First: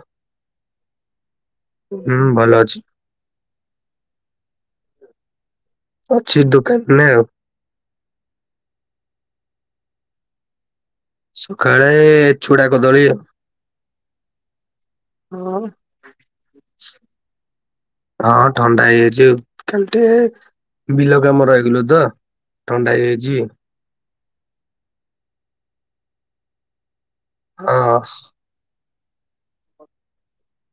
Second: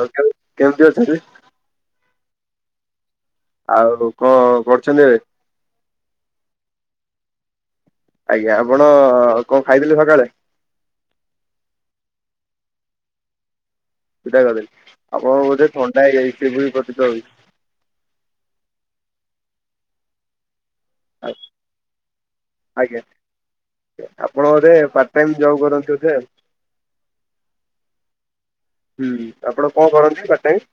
ଆଉ [unintelligible] କେମତି ଅଛନ୍ତି? ହୁଁ ଭଲ ଅଛି। ଆଉ କଁ କରୁଛନ୍ତି ଏବେ ଅଛି ଦୋକାନନେ ଆଉ। ଆଜ୍ଞା ଆପଣ କଁ ଖାଇଥିଲେ ସକାଳେ? ସକାଳେ ଚୁଡା କଦଳୀ ଆଉ। ଚୁଡ଼ା କଦଳୀ ଆପଣଙ୍କ ଆଉ। ବୋଧେ ଥଣ୍ଡା ହେଇଯାଇଛି ସେ ପ୍ରତିତ ହଉଛି। ହଁ ଥଣ୍ଡା ହେଇଯାଇଛି ଖାଲି ଟିକେ। ବିଲ କାମ ରହିଗଲୁ ତ ଥଣ୍ଡା ଆଜ୍ଞା ହେଇଯାଇଛି। ଆପଣ ବୋଧେ ପାର୍ଟ ଟାଇମ ଜବ କରନ୍ତି ବୋଧେ। ହଁ। ହୁଁ ଆପଣ କଣ କରନ୍ତି ପାର୍ଟ ଟାଇମ୍।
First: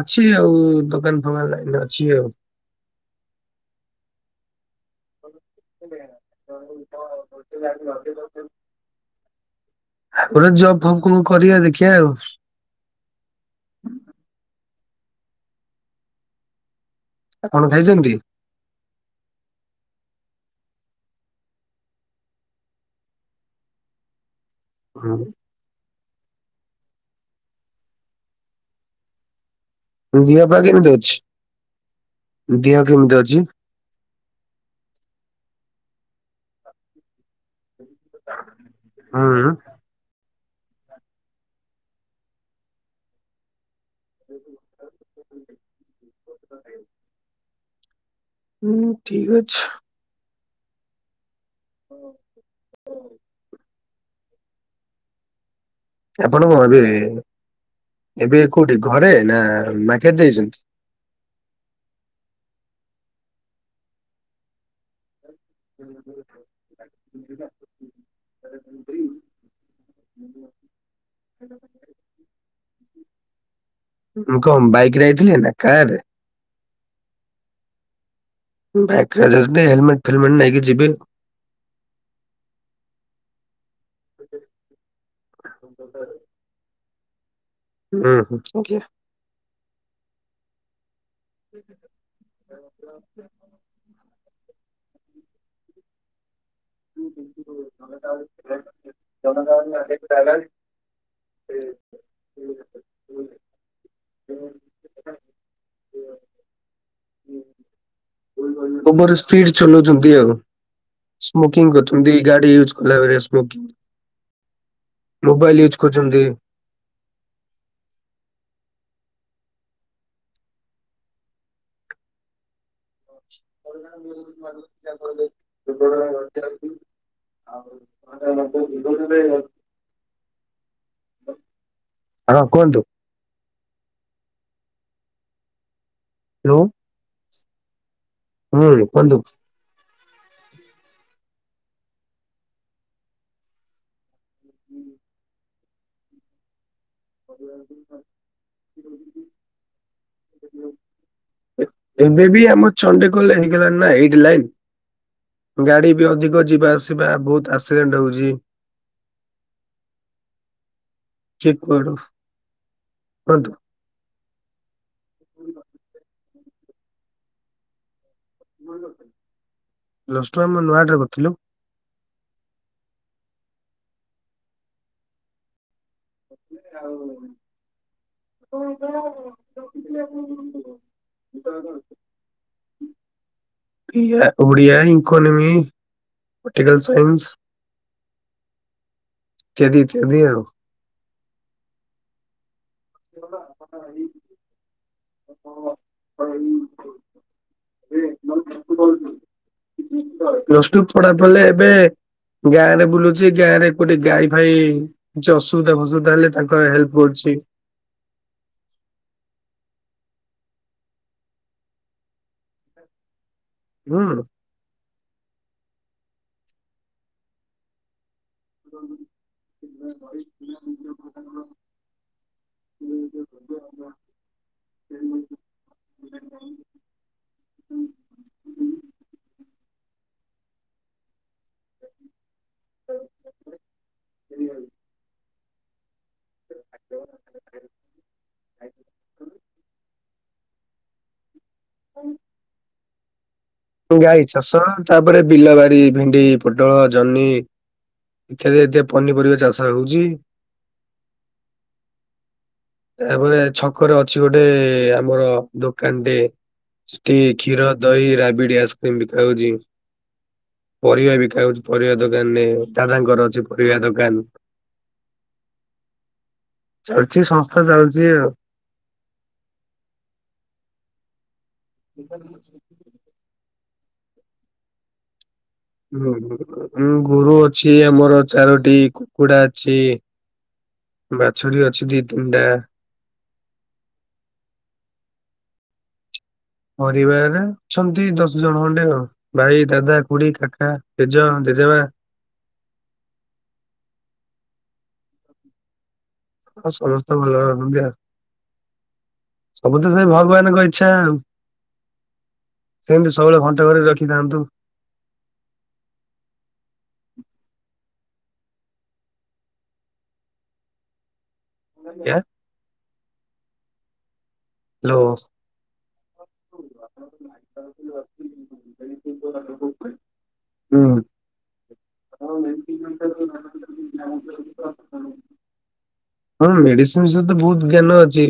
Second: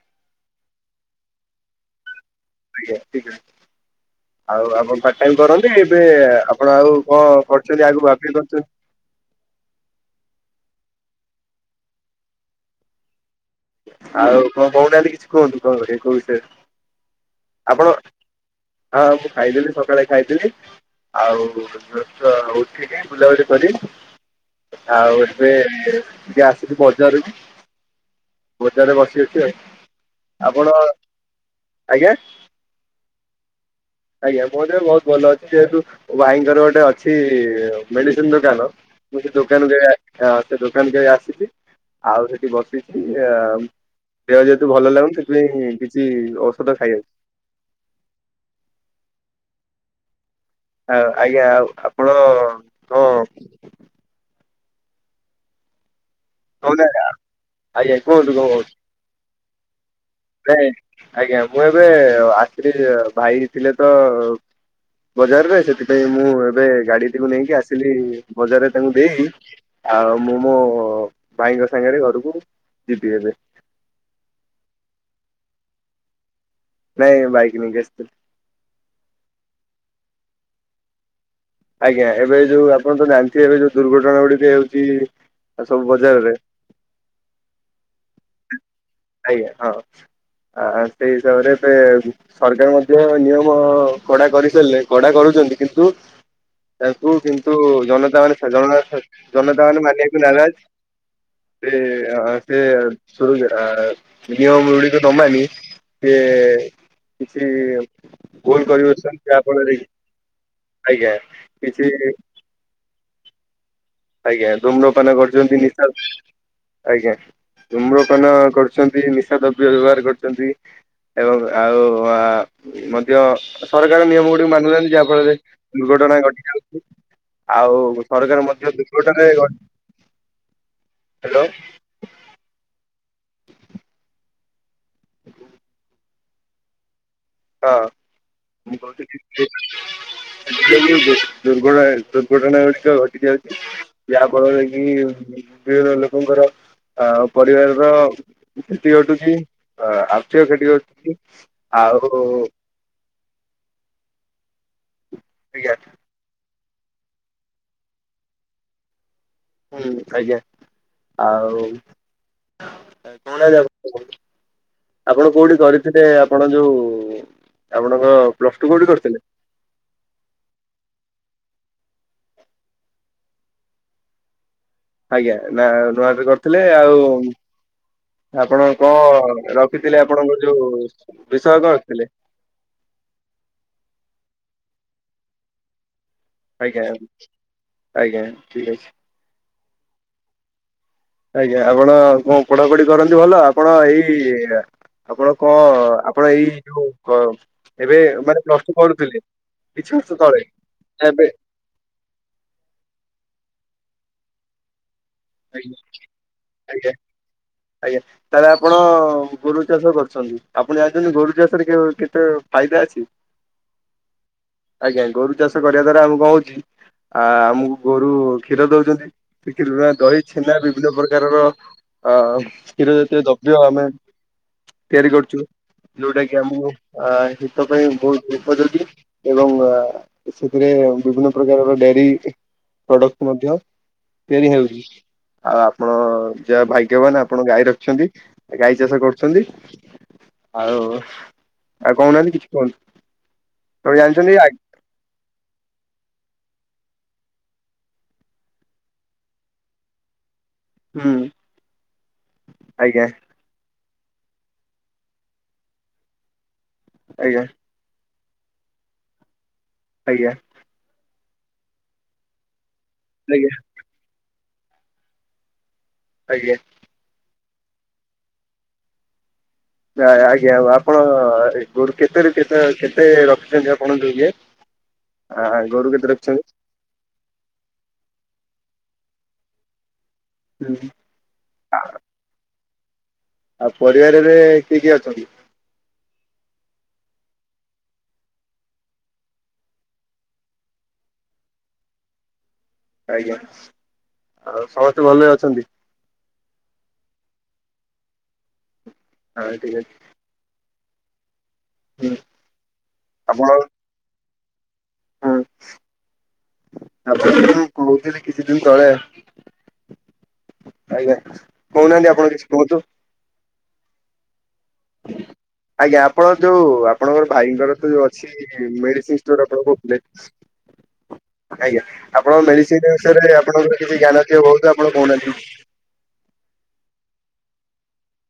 ଅଛି ଆଉ ଦୋକାନ ଫୋକା ଲାଇନରେ ଅଛି ଆଉ। ଆଜ୍ଞା ଠିକ ଅଛି ଆଉ ଆପଣ ଟାଇମ କରନ୍ତି। ଏବେ ଆପଣ ଆଉ କଣ କରୁଛନ୍ତି ଆଗକୁ ଆପିଲ କରୁଛନ୍ତି। ଗୋଟେ ଜବ ଫବ କୁ କରିବା ଦେଖିବା ଆଉ। ଆଉ କଣ କହୁନାହାନ୍ତି କିଛି କୁହନ୍ତୁ କଣ କରିବେ କୋଉ ବିଷୟରେ ଆପଣ। ହଁ ମୁଁ ଖାଇଥିଲି ସକାଳେ ଖାଇଥିଲି। ଆଉ ର ଉଠିକି ବୁଲାବୁଲି କରି। ଆଉ ହୁଁ। ଏବେ ଟିକେ ଆସିଛି ବଜାରକୁ। ବଜରେ ବସି ଅଛି ଆଉ। ଦିହ ପା ଆପଣ କେମିତି ଆଜ୍ଞା ଅଛି ଦିହ କେମିତି ଅଛି। ଆଜ୍ଞା ମୋରେ ବି ବହୁତ ଭଲ ଅଛି ଯେହେତୁ ଭାଇଙ୍କର ଗୋଟେ ଅଛି ମେଡିସିନ ଦୋକାନ ହୁଁ। ଦୋକାନ ଯାଏ ହ ସେ ଦୋକାନ କେ ଆସିଛି ଆଉ ସେଠି ବସିଛି ଆ ଦେହ ଯେହେତୁ ଭଲ ଲାଗୁନ ସେଥିପାଇଁ କିଛି ଔଷଧ ଖାଇ ହୁଁ ଠିକ୍ ଅଛି। ଆଁ ଆଜ୍ଞା ଆଉ [unintelligible] ହଁ ଆପଣ କଣ ଏବେ କହୁନା ଆଜ୍ଞା କୁହନ୍ତୁ ଏବେ କଣ କହୁଛନ୍ତି? କୋଉଠି ଘରେ ନା ମାର୍କେଟ ଯାଇଛନ୍ତି? ନାଇଁ ଆଜ୍ଞା ମୁଁ ଏବେ ଆସଥିଲି ଭାଇ ଥିଲେ ତ ବଜାରରେ ସେଥିପାଇଁ ମୁଁ ଏବେ ଗାଡିଟିକୁ ନେଇକି ଆସିଲି ବଜାରରେ ତାଙ୍କୁ ଦେଇ ଆଉ ମୁଁ ମୋ ଭାଇଙ୍କ ସାଙ୍ଗରେ ଘରକୁ ଯିବି ଏବେ। ମୁଁ କଣ ବାଇକରେ ଯାଇଥିଲି ନା କାର୍ ରେ। ନାଇଁ ବାଇକ ନେଇକି ଆସିଥିଲି। ବାଇକ ହେଲମେଟ ଫେଲମେଟ ନେଇକି ଯିବେ। ଆଜ୍ଞା ଏବେ ଯୋଉ ଆପଣ ତ ଜାଣିଥିବେ ଏବେ ଯୋଉ ଦୁର୍ଘଟଣା ଗୁଡିକ ହେଉଛି ସବୁ ବଜାରରେ ହୁଁ ଆଜ୍ଞା। ଆଜ୍ଞା ହଁ ଆ ସେଇ ହିସାବରେ ଏବେ ସରକାର ମଧ୍ୟ ନିୟମ କଡା କରିସାରିଲେ କଡା କରୁଛନ୍ତି କିନ୍ତୁ ତାଙ୍କୁ କିନ୍ତୁ ଜନତା ମାନେ ଜ ଜନତା ମାନେ ମାନିବାକୁ ନାରାଜ୍। ସେ ଆ ସେ ନିୟମାବଳି ତ ନବାମ ଯେ କିଛି ଭୋଲ କରିବଛନ୍ତି ଆପଣରେ ଦି ଆଉ। ଆଜ୍ଞା କିଛି ଲଆ ସ୍ମୋକିଂ ଆଜ୍ଞା ଧୁମ୍ରପାନ କରୁଛନ୍ତି ମୋବାଇଲ ୟୁଜ ନିଶା କରୁଛନ୍ତି। ଆଜ୍ଞା ଚୁମ୍ରକନ କରୁଛନ୍ତି ନିଶା ଦ୍ରବ୍ୟ ବ୍ୟବହାର କରୁଚନ୍ତି। ଏବଂ ଆଉ ଆ ମଧ୍ୟ ସରକାର ନିୟମ ଗୁଡିକୁ ମାନୁ ନାହାନ୍ତି, ଯାହା ଫଳରେ ଦୁର୍ଘଟଣା ଘଟି ଯାଉଚି। ଆଉ ସରକାର ମଧ୍ୟ [inaudible] ହଁ, କୁହନ୍ତୁ। ହାଲୋ। ହଁ [inaudible] କୁହନ୍ତୁ। ଦୁର୍ଘଟଣା-ଦୁର୍ଘଟଣା ଗୁଡିକ ଘଟିକି ଯାଉଚି। ଯାହା ଫଳରେ କି ବିଭିନ୍ନ ଲୋକଙ୍କର ଅ ପରିବାରର କ୍ଷତି ଘଟୁଚି, ଅ ଆର୍ଥିକ କ୍ଷତି ଘଟୁଚି ଆଉ [unintelligible] ଚଣ୍ଡେଖୋଲ୍ ରେ ହେଇଗଲାଣି ନା ଏଇଟ୍ ଲାଇନ୍, ଆଜ୍ଞା ଗାଡି ବି ଅଧିକ ଯିବା ଆସିବା ବହୁତ୍ ଆକ୍ସିଡେଣ୍ଟ ହଉଚି। ହୁଁ, କିଏ ଆଜ୍ଞା କୁଆଡୁ ଆଉ କୁହନ୍ତୁ। [inaudible] ଆପଣ କୋଉଠି କରିଥିଲେ ଆପଣ ଯୋଉ ଆପଣଙ୍କ ପ୍ଲସ ଟୁ କୋଉଠି କରିଥିଲେ? ପ୍ଲସ୍ ଟୁ ଆମ ନୂଆହାଟ ରେ କରିଥିଲୁ। ଆଜ୍ଞା, ନା ନୂଆହାଟ ରେ କରିଥିଲେ ଆଉ ଆପଣ କଣ ରଖିଥିଲେ ଆପଣଙ୍କ ଯୋଉ ବିଷୟ କଣ ରଖିଥିଲେ? ଓଡିଆ, ଇକୋନୋମି ପଟିକାଲ ସାଇନ୍ସ ଆଜ୍ଞା-ଆଜ୍ଞା ଠିକ୍ ଅଛି। ଇତ୍ୟାଦି-ଇତ୍ୟାଦି ଆଉ। ଆଜ୍ଞା, ଆପଣ କଣ ପଢ଼ାପଢ଼ି କରନ୍ତି ଭଲ ଆପଣ ଏଇ ଆପଣ କଣ ଆପଣ ଏଇ ଯୋଉ ଏବେ ମାନେ ପ୍ଲସ୍ ଟୁ କରୁଥିଲେ କିଛି ବର୍ଷ ତଳେ ପ୍ଲସ ଟୁ ନା ପଢା ଏବେ? ପଲେ ଏବେ ଗାଁ ରେ ବୁଲୁଚି, ଗାଁ ରେ କୋଉଠି ଗାଈ ଫାଇ କିଛି ଅସୁବିଧା ଆଜ୍ଞା ଫସୁବିଧା ହେଲେ ତାଙ୍କର ଆଜ୍ଞା ହେଲ୍ପ କରୁଚି। ଆଜ୍ଞା। ତାହେଲେ ଆପଣ ଗୋରୁ ଚାଷ କରୁଚନ୍ତି, ଆପଣ ଜାଣିଚନ୍ତି ଗୋରୁ ଚାଷରେ କେତେ ଫାଇଦା ଅଛି? ହୁଁ। ଆଜ୍ଞା ଗୋରୁ ଚାଷ କରିବା ଦ୍ଵାରା ଆମୁକୁ କଣ ହଉଚି ଆ ଆମୁକୁ ଗୋରୁ କ୍ଷୀର ଦଉଚ, ନ୍ତି ସେ କ୍ଷୀର ଦହି, ଛେନା ବିଭିନ୍ନ ପ୍ରକାରର ଅ କ୍ଷୀର ଜାତୀୟ ଦବ୍ୟ, ଆମେ ତିଆରି କରୁଚୁ ଯୋଉଟା କି ଆମକୁ ଆ ହିତ ପାଇଁ ବହୁତ୍ ଉପଯୋଗୀ ଏବଂ ଆ ସେଥିରେ ବିଭିନ୍ନ ପ୍ରକାରର ଡେରି ପ୍ରଡକ୍ଟ ମଧ୍ୟ ତିଆରି ହେଉଚି। ଆଉ ଆପଣ ଯାହଉ ଭାଗ୍ୟବାନ୍ ଆପଣ ଗାଈ ରଖିଚନ୍ତି, ଗାଈ ଚାଷ କରୁଚନ୍ତି। ଆଉ-ଆଉ ହୁଁ। କହୁନାହାନ୍ତି କିଛି କହନ୍ତୁ। ଗାଈ ଚାଷ ତାପରେ ବିଲ ବାରି ଭେଣ୍ଡି, ପୋଟଳ, ଜହ୍ନି [unintelligible] ପନିପରିବା ଚାଷ ହଉଚି। ଆଜ୍ଞା ଆଜ୍ଞା ତାପରେ ଛ ପାଖରେ ଅଛି ଗୋଟେ ଆମର ଦୋକାନଟେ ସେଠି ଆଜ୍ଞା କ୍ଷୀର, ଦହି, ରା ବିଡି ଆଇସ୍କ୍ରିମ ବିକା ହଉଚି। ଆଜ୍ଞା। ପରିବା ବିକା ହଉଚି ପରିବା ଦୋକାନ୍ ରେ, ଦାଦାଙ୍କର ଆଜ୍ଞା ଅଛି ପରିବା ଦୋକାନ୍। ଆଜ୍ଞା। ଚାଲ୍ଚି ସଂସ୍ଥା ଚାଲ୍ଚି ଆଉ। ନା ଆଜ୍ଞା ଆଉ ଆପଣ ଏ ଗୋରୁ କେତେରେ କେତେ କେତେ ରଖିଚନ୍ତି ଆ ପଣ ଯୋଉ ଇଏ ଆଇ ଉଁ ଗୋରୁ ଅଛି ଆମର ଚାରୋଟି କୁକୁଡା ଅଛି। ହୁଁ। ବାଛୁରୀ ଅଛି ଦି ତିନିଟା। ଆଉ ପରିବାରରେ କିଏ କିଏ ଅଛନ୍ତି? ପରିବାରରେ ଅଛନ୍ତି ଦଶ ଜଣ ଖଣ୍ଡେ ଆଉ। ଭାଇ ଦାଦା ଖୁଡୀ କାକା ଜେଜ ଜେଜେମା। ଆଜ୍ଞା ଆଉ ସମସ୍ତେ ଭଲରେ ଅଛନ୍ତି? ହଁ ସମସ୍ତେ ଭଲରେ ଅଛନ୍ତି ଆଉ ହଁ ଠିକ ସବୁ ତ ସେଇ ଭଗବାନ ଙ୍କ ଇଚ୍ଛା ଆଉ। ଅଛି ସେମିତି ସବୁବେଳେ ଘଣ୍ଟ ଘୋଡେଇକି ରଖିଥାନ୍ତୁ। ହୁଁ ଆପଣ ଯୋଉ କହୁଥିଲି କିଛି ଦିନି ତଳେ। ଆଜ୍ଞା କହୁନାହାନ୍ତି ୟା ଆପଣ କିଛି କୁହନ୍ତୁ? ହାଲୋ। ଆଜ୍ଞା ଆପଣ ଯୋଉ ଆପଣଙ୍କର ଭାଇଙ୍କର ତ ଯୋଉ ଅଛି। ମେଡିସିନ୍ ଷ୍ଟୋର ଆପଣ କହୁଥିଲେ। ହୁଁ। ଆଜ୍ଞା ଆପଣଙ୍କ ମେଡିସିନି ବିଷୟରେ ଆପଣଙ୍କର କିଛି ଜ୍ଞାନ ଥିବ ବହୁତୁ ଆପଣ କହୁନାହାନ୍ତି? ହଁ ମେଡିସିନ ବିଷୟରେ ତ ବହୁତ ଜ୍ଞାନ ଅଛି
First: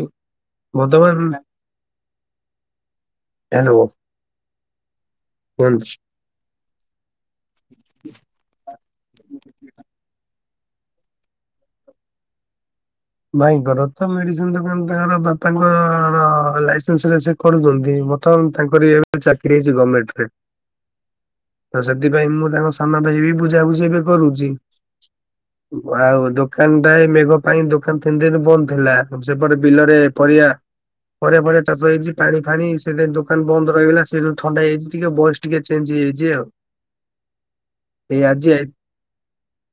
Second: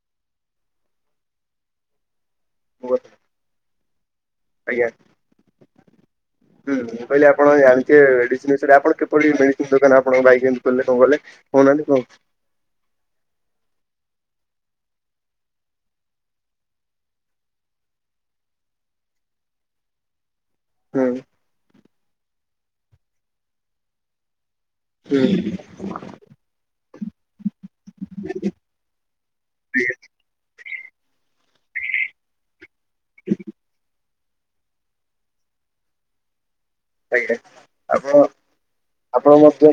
ବର୍ତ୍ତମାନ। [inaudible] ହାଲୋ ଆଜ୍ଞା କୁହନ୍ତୁ? ହୁଁ ମୁଁ କହିଲି ଆପଣ ଜାଣିଥିବେ ମେଡିସିନି ବିଷୟରେ ଆପଣ କିପରି ମେଡିସିନି ଦୋକାନ ଆପଣ ଭାଇଙ୍କୁ। କଲେ କଣ କଲେ କହୁନାହାନ୍ତି କୁହନ୍ତୁ? ଭାଇଙ୍କର ତ ମେଡିସିନୀ ଦୋକାନ ତାଙ୍କର ବାପାଙ୍କର ଲାଇସେନ୍ସ ରେ ସେ ପଢୁଛନ୍ତି ବର୍ତ୍ତମାନ ତାଙ୍କରି ଏ ଚାକିରି ହେଇଚି ଗମେଣ୍ଟେ ରେ। ହୁଁ। ତ ସେଥିପାଇଁ ମୁଁ ତାଙ୍କ ସାନ ଭାଇ ବି ବୁଝାବୁଝି ଏବେ କରୁଚି। ହୁଁ। ଆଉ ଦୋକାନ ଟା ଏ ମେଘ ପାଇଁ ଦୋ କାନ ତିନି ଦିନି ବନ୍ଦ ଥିଲା ସେପଟ ବିଲରେ ପରିଆ ପରିବା ଫରିବା ଚାଷ ହେଇଚି ପାଣି ଫାଣି ସେଇଥି ପାଇଁ ଦୋକାନ ବନ୍ଦ ରହିଗଲା ସେଦିନୁ ଥଣ୍ଡା ହେଇଯାଇଛି ଟିକେ ଭୟେସେ ଟିକେ ଚେଞ୍ଜେ ହେଇଯାଇଛି ଆଉ। ଆଜ୍ଞା ଆପଣ ଏଇ ଆଜି ଆଇ ଆପଣ ମଧ୍ୟ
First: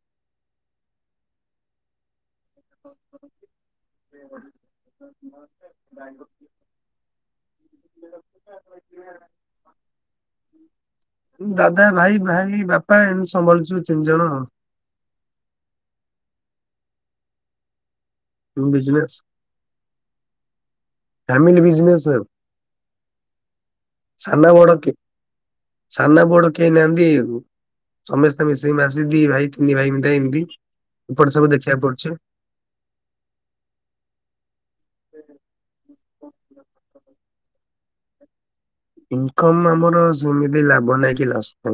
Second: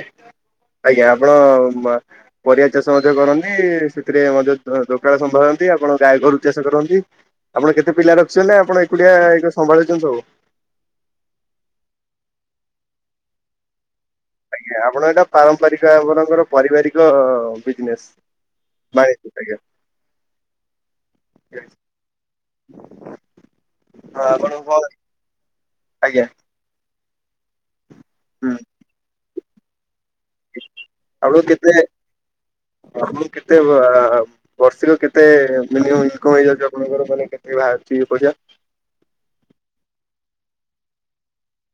ଆଜ୍ଞା ଆପଣ ପରିବା ଚାଷ ମଧ୍ୟ କରନ୍ତି। ସେଥିରେ ମଧ୍ୟ ଦୋକାନ ସମ୍ଭାଳନ୍ତି ଆପଣ ଗାଈ ଗୋରୁ ଚାଷ କରନ୍ତି? ଆପଣ କେତେ ପିଲା ରଖିଛନ୍ତି ନା ଆପଣ ଏକୁଡିଆ ଏଇ ସମ୍ଭାଳୁଛନ୍ତି ସବୁ? ଦାଦା ଭାଇ ଭାଇ ବାପା ଏମିତି ସମ୍ଭାଳିୁଚନ୍ତି ତିନି ଜଣ। ଆଜ୍ଞା ଆପଣ ଏଇଟା ପାରମ୍ପରିକ ଆପଣଙ୍କର ପରିବାରିକ ବିଜିନେସ୍? ହୁଁ ବିଜିନେସ୍। ଆଜ୍ଞା। ହଁ ଫ୍ୟାମିଲି ବିଜିନେସ୍ ଆଉ। ସାନ ଆପଣଙ୍କୁ କଣ ବଡକିଏ ସାନ ଆଜ୍ଞା ବଡ। କେହି ନାହାନ୍ତି ସମସ୍ତେ ମିଶିକି ମାସେ ଦି ଭାଇ ତିନି ଭାଇ ମି ଏମିତି। ଏପଟେ ଆପଣକୁ ସବୁ କେତେ ଦେଖିବାକୁ ପଡୁଛି। ଆପଣକୁ କେତେ ଆ ବର୍ଷିକ କେତେ ମିନିମମ୍ ଇନିକମ୍ ହେଇଯାଉଛି ଆପଣଙ୍କର ମାନେ କେତେ ବାହାରୁଚି ଏ ପଇସା? ଇନକମ୍ ଆମର ସେମିତି ଲାଭ ନହିଁ କି ଲସ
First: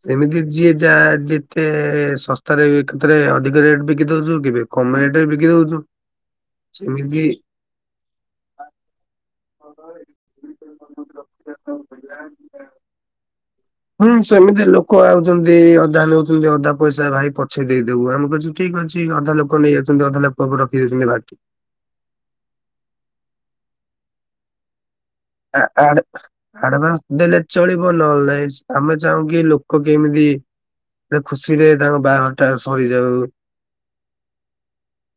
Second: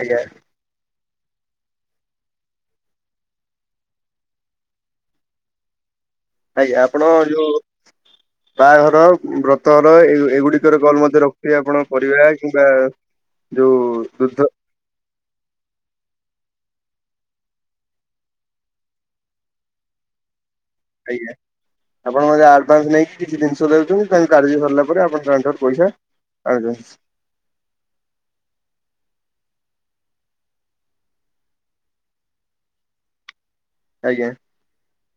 ଆଜ୍ଞା ସେମିତି ଯିଏ ଯାହା ଯେ ତେ ଶସ୍ତାରେ କେତେରେ ଅଧିକ ରେଟ୍ ବିକି ଦଉଚୁ କେବେ କମ୍ ରେଟ୍ ରେ ବିକି ଦଉଚୁ। ଆଜ୍ଞା। ଆପଣ ଯୋଉ ବାହାଘର ବ୍ରତ ଘର ଏ ଏଗୁଡିକର କଲ ମଧ୍ୟ ରଖୁ କି ଆପଣ ପରିବା କିମ୍ବା ଯୋଉ ଦୁଧ କୋଉ ଆଉଛନ୍ତି ଅଧା ନେଉଛନ୍ତି ଅଧା ପଇସା ଭାଇ ପଛେ ଦେଇଦବୁ ଆମେ କହୁଛୁ ଠିକ୍ ଅଛି ଅଧା ଲୋକ ନେଇଯାଉଛନ୍ତି ଅଧା ଲୋ କ ରଖିଦଉଛନ୍ତି ଆଜ୍ଞା ବାକି। ଆପଣ ବୋଧେ ଆଭାନ୍ସ ନେଇକି କିଛି ଜିନିଷ ଦଉଛନ୍ତି ତାଙ୍କ କାର୍ଯ୍ୟ ସରିଲା ପରେ ଆପଣ ଆ ଆ ପଇସା ଆଡ୍ ଆଣୁଛନ୍ତି। ଆଡଆନ୍ସ ଦେଲେ ଚଳିବ ନହେଲେ ନାଇଁ। ଆମେ ଚାହୁଁକି ଲୋକ କେମିତି ଯେ ଖୁସିରେ ତାଙ୍କ ବାହାଘର ଟା ସରିଯାଉ। ଆଜ୍ଞା।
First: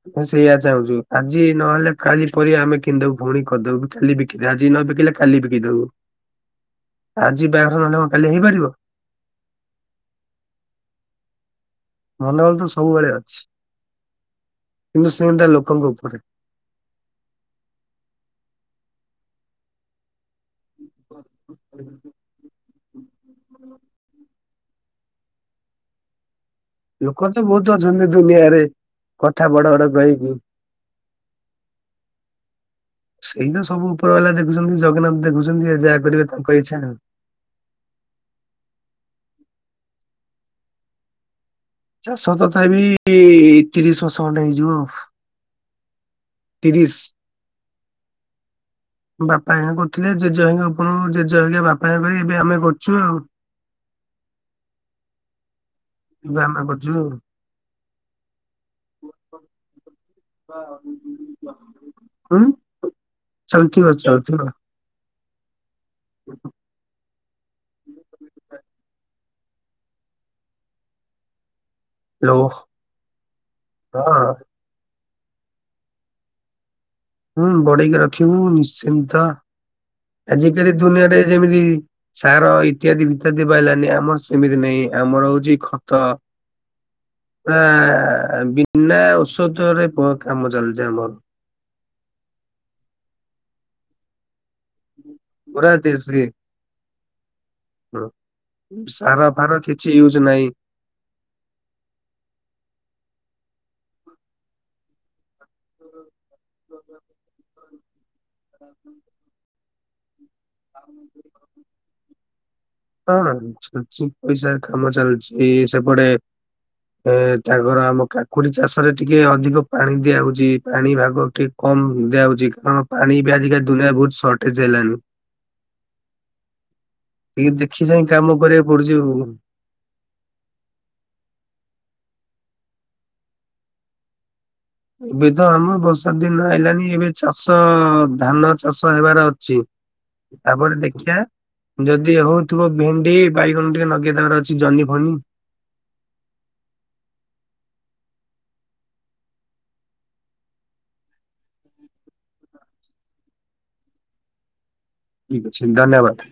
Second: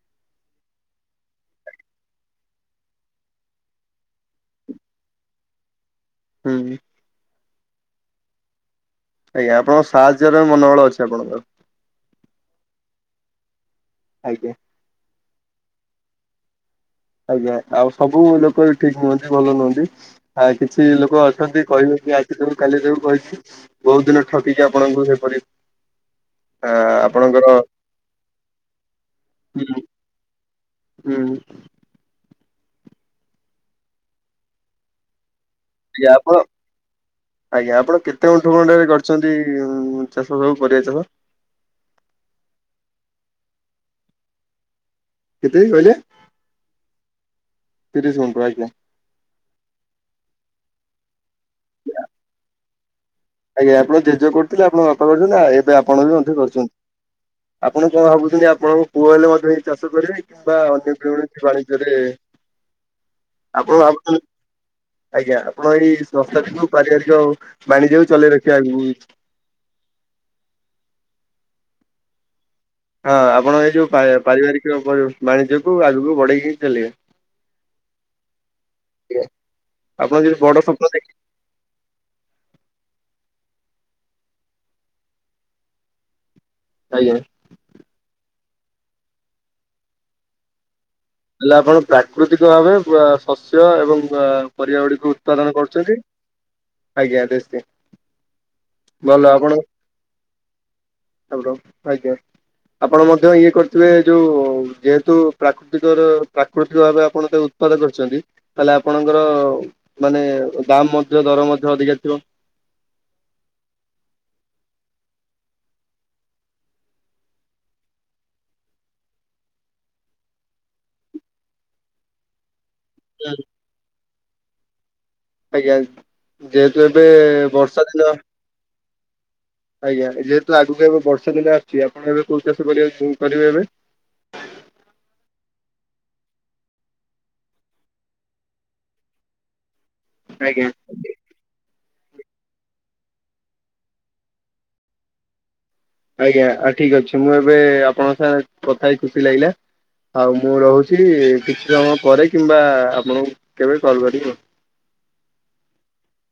[unintelligible] ମୁଁ ସେଇଆ ଚାହୁଁଚୁ। ଆଜି ନହେଲେ କାଲି ପରିବା ଆମେ କିଣିିଦବୁ ପୁଣି କରିଦବୁ କାଲି ବିକି ଆଜି ନବିକି ବିକିଲେ ଖାଲି ବିକି ଦବୁ। ହୁଁ। ଆଜି ବାହାଘର ନହେଲେ କଣ କାଲି ହେଇପାରିବ। ଆଜ୍ଞା। ଆପଣଙ୍କ ସାହାଯ୍ୟର ମନୋବଳ ଅଛି ଆପଣଙ୍କର। ମନୋବଳ ତ ସବୁବେଳେ ଅଛି। ଆଜ୍ଞା। କିନ୍ତୁ ସେନ୍ତିଆ ଲୋକଙ୍କ ଉପରେ। ଆଜ୍ଞା ଆଉ ସବୁ ଲୋକ ବି ଠିକ୍ ନୁହଁନ୍ତି ଭଲ ନୁହଁନ୍ତି। ଆ କିଛି ଲୋକ ଅଛନ୍ତି କହିବେ କି ଆଜିକାଲି କାଲି ଯଉ କହିଛି ବହୁତ ଦିନ ଠକିକି ଆପଣଙ୍କୁ ସେପରି ଆ ଲୋକ ତ ଆପଣଙ୍କର ବହୁତ ଅଛନ୍ତି ଦୁନିଆରେ, କଥା ହୁଁ ବଡ ବଡ କହିକି ହୁଁ। ସେଇ ତ ସବୁ ଉପର ବାଲା ଦେଖୁଛନ୍ତି ଜଗନ୍ନାଥ ଦେଖୁଛନ୍ତି ଯାହା ଆଜ୍ଞା କରିବେ ଆପଣ ତାଙ୍କ ଇଚ୍ଛା। ଆଜ୍ଞା। ଆପଣ କେତେ ଗୁଣ୍ଠୁ ଖଣ୍ଡେ ରେ କରିଛନ୍ତି ଚାଷ ସବୁ ପରିବା ଚାଷ? ଚାଷ ତଥା ବିି ତିରିଶ ବର୍ଷ ଖଣ୍ଡେ ହେଇଯିବ ଆଉ। କେତେ ଏଇ କହିଲେ? ତିରିଶ୍। ତିରିଶ ଗୁଣ୍ଠୁ ଆଜ୍ଞା ବାପା ହେରିକା କରୁଥିଲେ ଜେଜେ ହେଇଙ୍କା [unintelligible] ଜେଜେ ହେଇକା ବାପା ହେଇକା କରି ଏବେ ଆମେ କରଚୁ ଆଉ। ଆଜ୍ଞା ଆପଣଙ୍କ ଜେଜେ କରୁଥିଲେ ଆପଣଙ୍କ ବାପା କରୁଛନ୍ତି ଏବେ ଆପଣ ବି ମଧ୍ୟ ଏବେ ଆମେ କରୁଛନ୍ତି। କରୁଛୁ ଆଉ। ଆପଣ କଣ ଭାବୁଛନ୍ତି ଆପଣଙ୍କ ପୁଅ ହେଲେ ମଧ୍ୟ ଏଇ ଚାଷ କରିବେ କି? ବା [unintelligible] ବାଣିଜ୍ୟରେ ହୁଁ ଆପଣ ଚାଲିଥିବ ଭାବୁଛନ୍ତି ଚାଲିଥିବ। ଆଜ୍ଞା। ଆପଣ ଏଇ ସଂସ୍ଥାଟିକୁ ପାରିବାରିକ ବାଣିଜ୍ୟ ଲୋ ହଁ ଆପଣ ଏଇ ଯୋଉ ପା ହଁ ପାରିବାରିକ ବାଣିଜ୍ୟକୁୁ ଆଗକୁ ବଢେଇକି ଚାଲିବେ। ହୁଁ ବଢେଇକି ରଖିବୁ ନିଶ୍ଚିନ୍ତ। ଆପଣ ଯଦି ବଡ ଆଜିକାଲି ସ୍ୱପ୍ନ ଦେଖି ଦୁନିଆରେ ଯେମିତି ସାର ଇତ୍ୟାଦି ବିତ୍ୟାଦି ପାଇଲାନି, ଆମର ସେମିତି ନାଇଁ ଆମର ହଉଛି ଖତ। ଆଜ୍ଞା। ପୁରା ବିନା ଔଷଧରେ କାମ ଚାଲିଚି ଆମର। ହେଲେ ଆପଣ ପ୍ରାକୃତିକ ଭାବେ ଶସ୍ୟ ଏବଂ ବା ପରିବା ଗୁଡିକ ଉତ୍ପାଦନ ପୁରା କରୁଛନ୍ତି। ଦେଶୀ ଆଜ୍ଞା ହଁ। [unintelligible] ସାର ଭଲ ଫାର ଆପଣଙ୍କ କିଛି ୟୁଜ ନାହିଁ। ଆପଣଙ୍କ ଆଜ୍ଞା। ଆପଣ ମଧ୍ୟ ଇଏ କରିଥିବେ ଯୋଉ ଯେହେତୁ ପ୍ରାକୃ ପ୍ରାକୃତିକ ଭାବେ ଆପଣ ତାକୁ ଉତ୍ପାଦ କରିଛନ୍ତି ତାହେଲେ ଆପଣଙ୍କର ମାନେ ଦାମ୍ ମଧ୍ୟ ଦର ମଧ୍ୟ ଅଧିକା ଥିବ। ହଁ ଚାଲିଛି, ପଇସା କାମ ଚାଲିଛି ସେପଟେ। ଏ ତାଙ୍କର ଆମ କାକୁଡି ଚାଷ ରେ ଟିକେ ଅଧିକ ପାଣି ଦିଆ ହଉଛି, ପାଣି ଭାଗ ଟିକେ କମ ଦିଆହଉଛି, କାରଣ ପାଣି ବି ଆଜିକାଲି ଦୁନିଆରେ ବହୁତ ସର୍ଟେଜ ହେଲାଣି। ଆଜ୍ଞା, ଯେହେତୁ ଏବେ ବର୍ଷା ଦିନ। ପଛିିବ [unintelligible] ଆଜ୍ଞା ଯେହେତୁ, ଆଗକୁ ଏବେ ବର୍ଷା ଦିନ ଆସୁଛି ଆପଣ ଏବେ କୋଉ ଚାଷ କରିବା, କରିବେ ଏବେ। ଏବେ ତ ଆମ ବର୍ଷା ଦିନ ଆଇଲାଣି ଏବେ ଚାଷ ଧାନ ଚାଷ ହେବାର ଅଛି। ଆଜ୍ଞା ତାପରେ ଦେଖିବା। ଯଦି ହଉଥିବ, ଭେଣ୍ଡି, ବାଇଗଣ, ଟିକେ ନଗେଇ ଦବାର ଅଛି ଜହ୍ନି, ଫନି। ଆଜ୍ଞା ଆ ଠିକ ଅଛି। ମୁଁ ଏବେ ଆପଣଙ୍କ ସାଙ୍ଗରେ କଥା ହେଇ ଖୁସି ଲାଗିଲା। ଆଉ ମୁଁ ରହୁଛି, କିଛି ସମୟ ପରେ, କିମ୍ବା ଆପଣଙ୍କୁ କେବେ କଲ୍ କରିବି ଆଉ। ଠିକ୍ ଅଛି ଧନ୍ୟବାଦ।